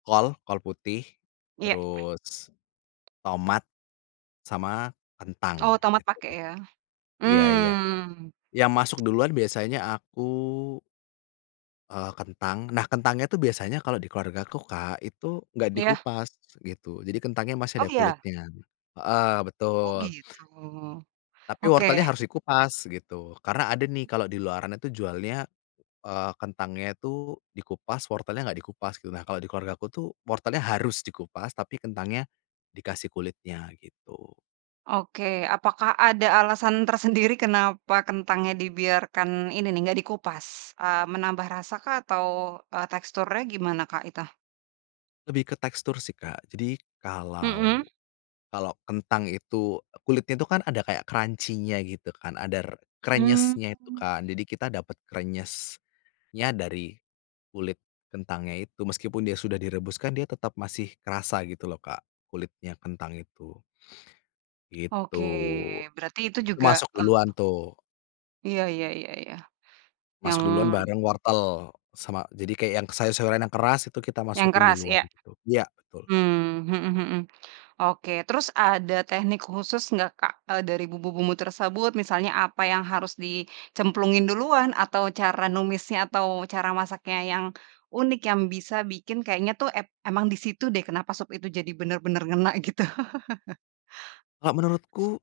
Kol kol putih, Iya. terus tomat sama Oh, kentang tomat itu. pake ya. Iya iya Mmm. yang masuk duluan biasanya aku eee, kentang nah kentang itu biasanya kalau di keluargaku Kak, itu enggak Ya. dikupas gitu, jadi kentangnya masih Oh, ada ya? kulitnya heeh Oh betul. gitu. Tapi Oke. wortelnya harus dikupas, gitu. Karena ada nih kalau di luaran itu jualnya, eee, kentangnya itu dikupas, wortelnya enggak dikupas, gitu. Nah, kalau di keluargaku tuh wortelnya harus dikupas tapi kentangnya dikasih kulitnya, gitu. Oke, apakah ada alasan tersendiri kenapa kentangnya dibiarkan ini nih, enggak dikupas? Eee, menambah rasa kah atau, eee, teksturnya gimana Kak, itu? Lebih ke tekstur sih Kak, jadi kalau Mhm. kalau kentang itu kulitnya itu kan ada kayak crunchy-nya gitu kan, ada r kresnyesnya itu Mmm. kan, jadi kita dapet krenyesnya dari kulit kentangnya itu, meskipun dia sudah direbus kan dia tetap masih kerasa, gitu loh Kak, kulitnya kentang itu. Gitu. Oke berarti itu Itu juga, masuk duluan eee tuh. Iya iya iya iya. Yang Masuk duluan bareng wortel. Sama jadi kayak yang sayur-sayuran yang keras itu kita Yang masukin keras, duluan, iya. gitu ya, betul. Hmm. Mhm mhm. Oke, terus ada teknik khusus enggak Kak, eee, dari bumbu-bumbu tersebut, misalnya apa yang harus dicemplungin duluan, atau cara numisnya, atau cara masaknya yang unik, yang bisa bikin kayaknya tuh ep emang di situ deh, kenapa sup itu jadi bener-bener ngena gitu. Kalau menurutku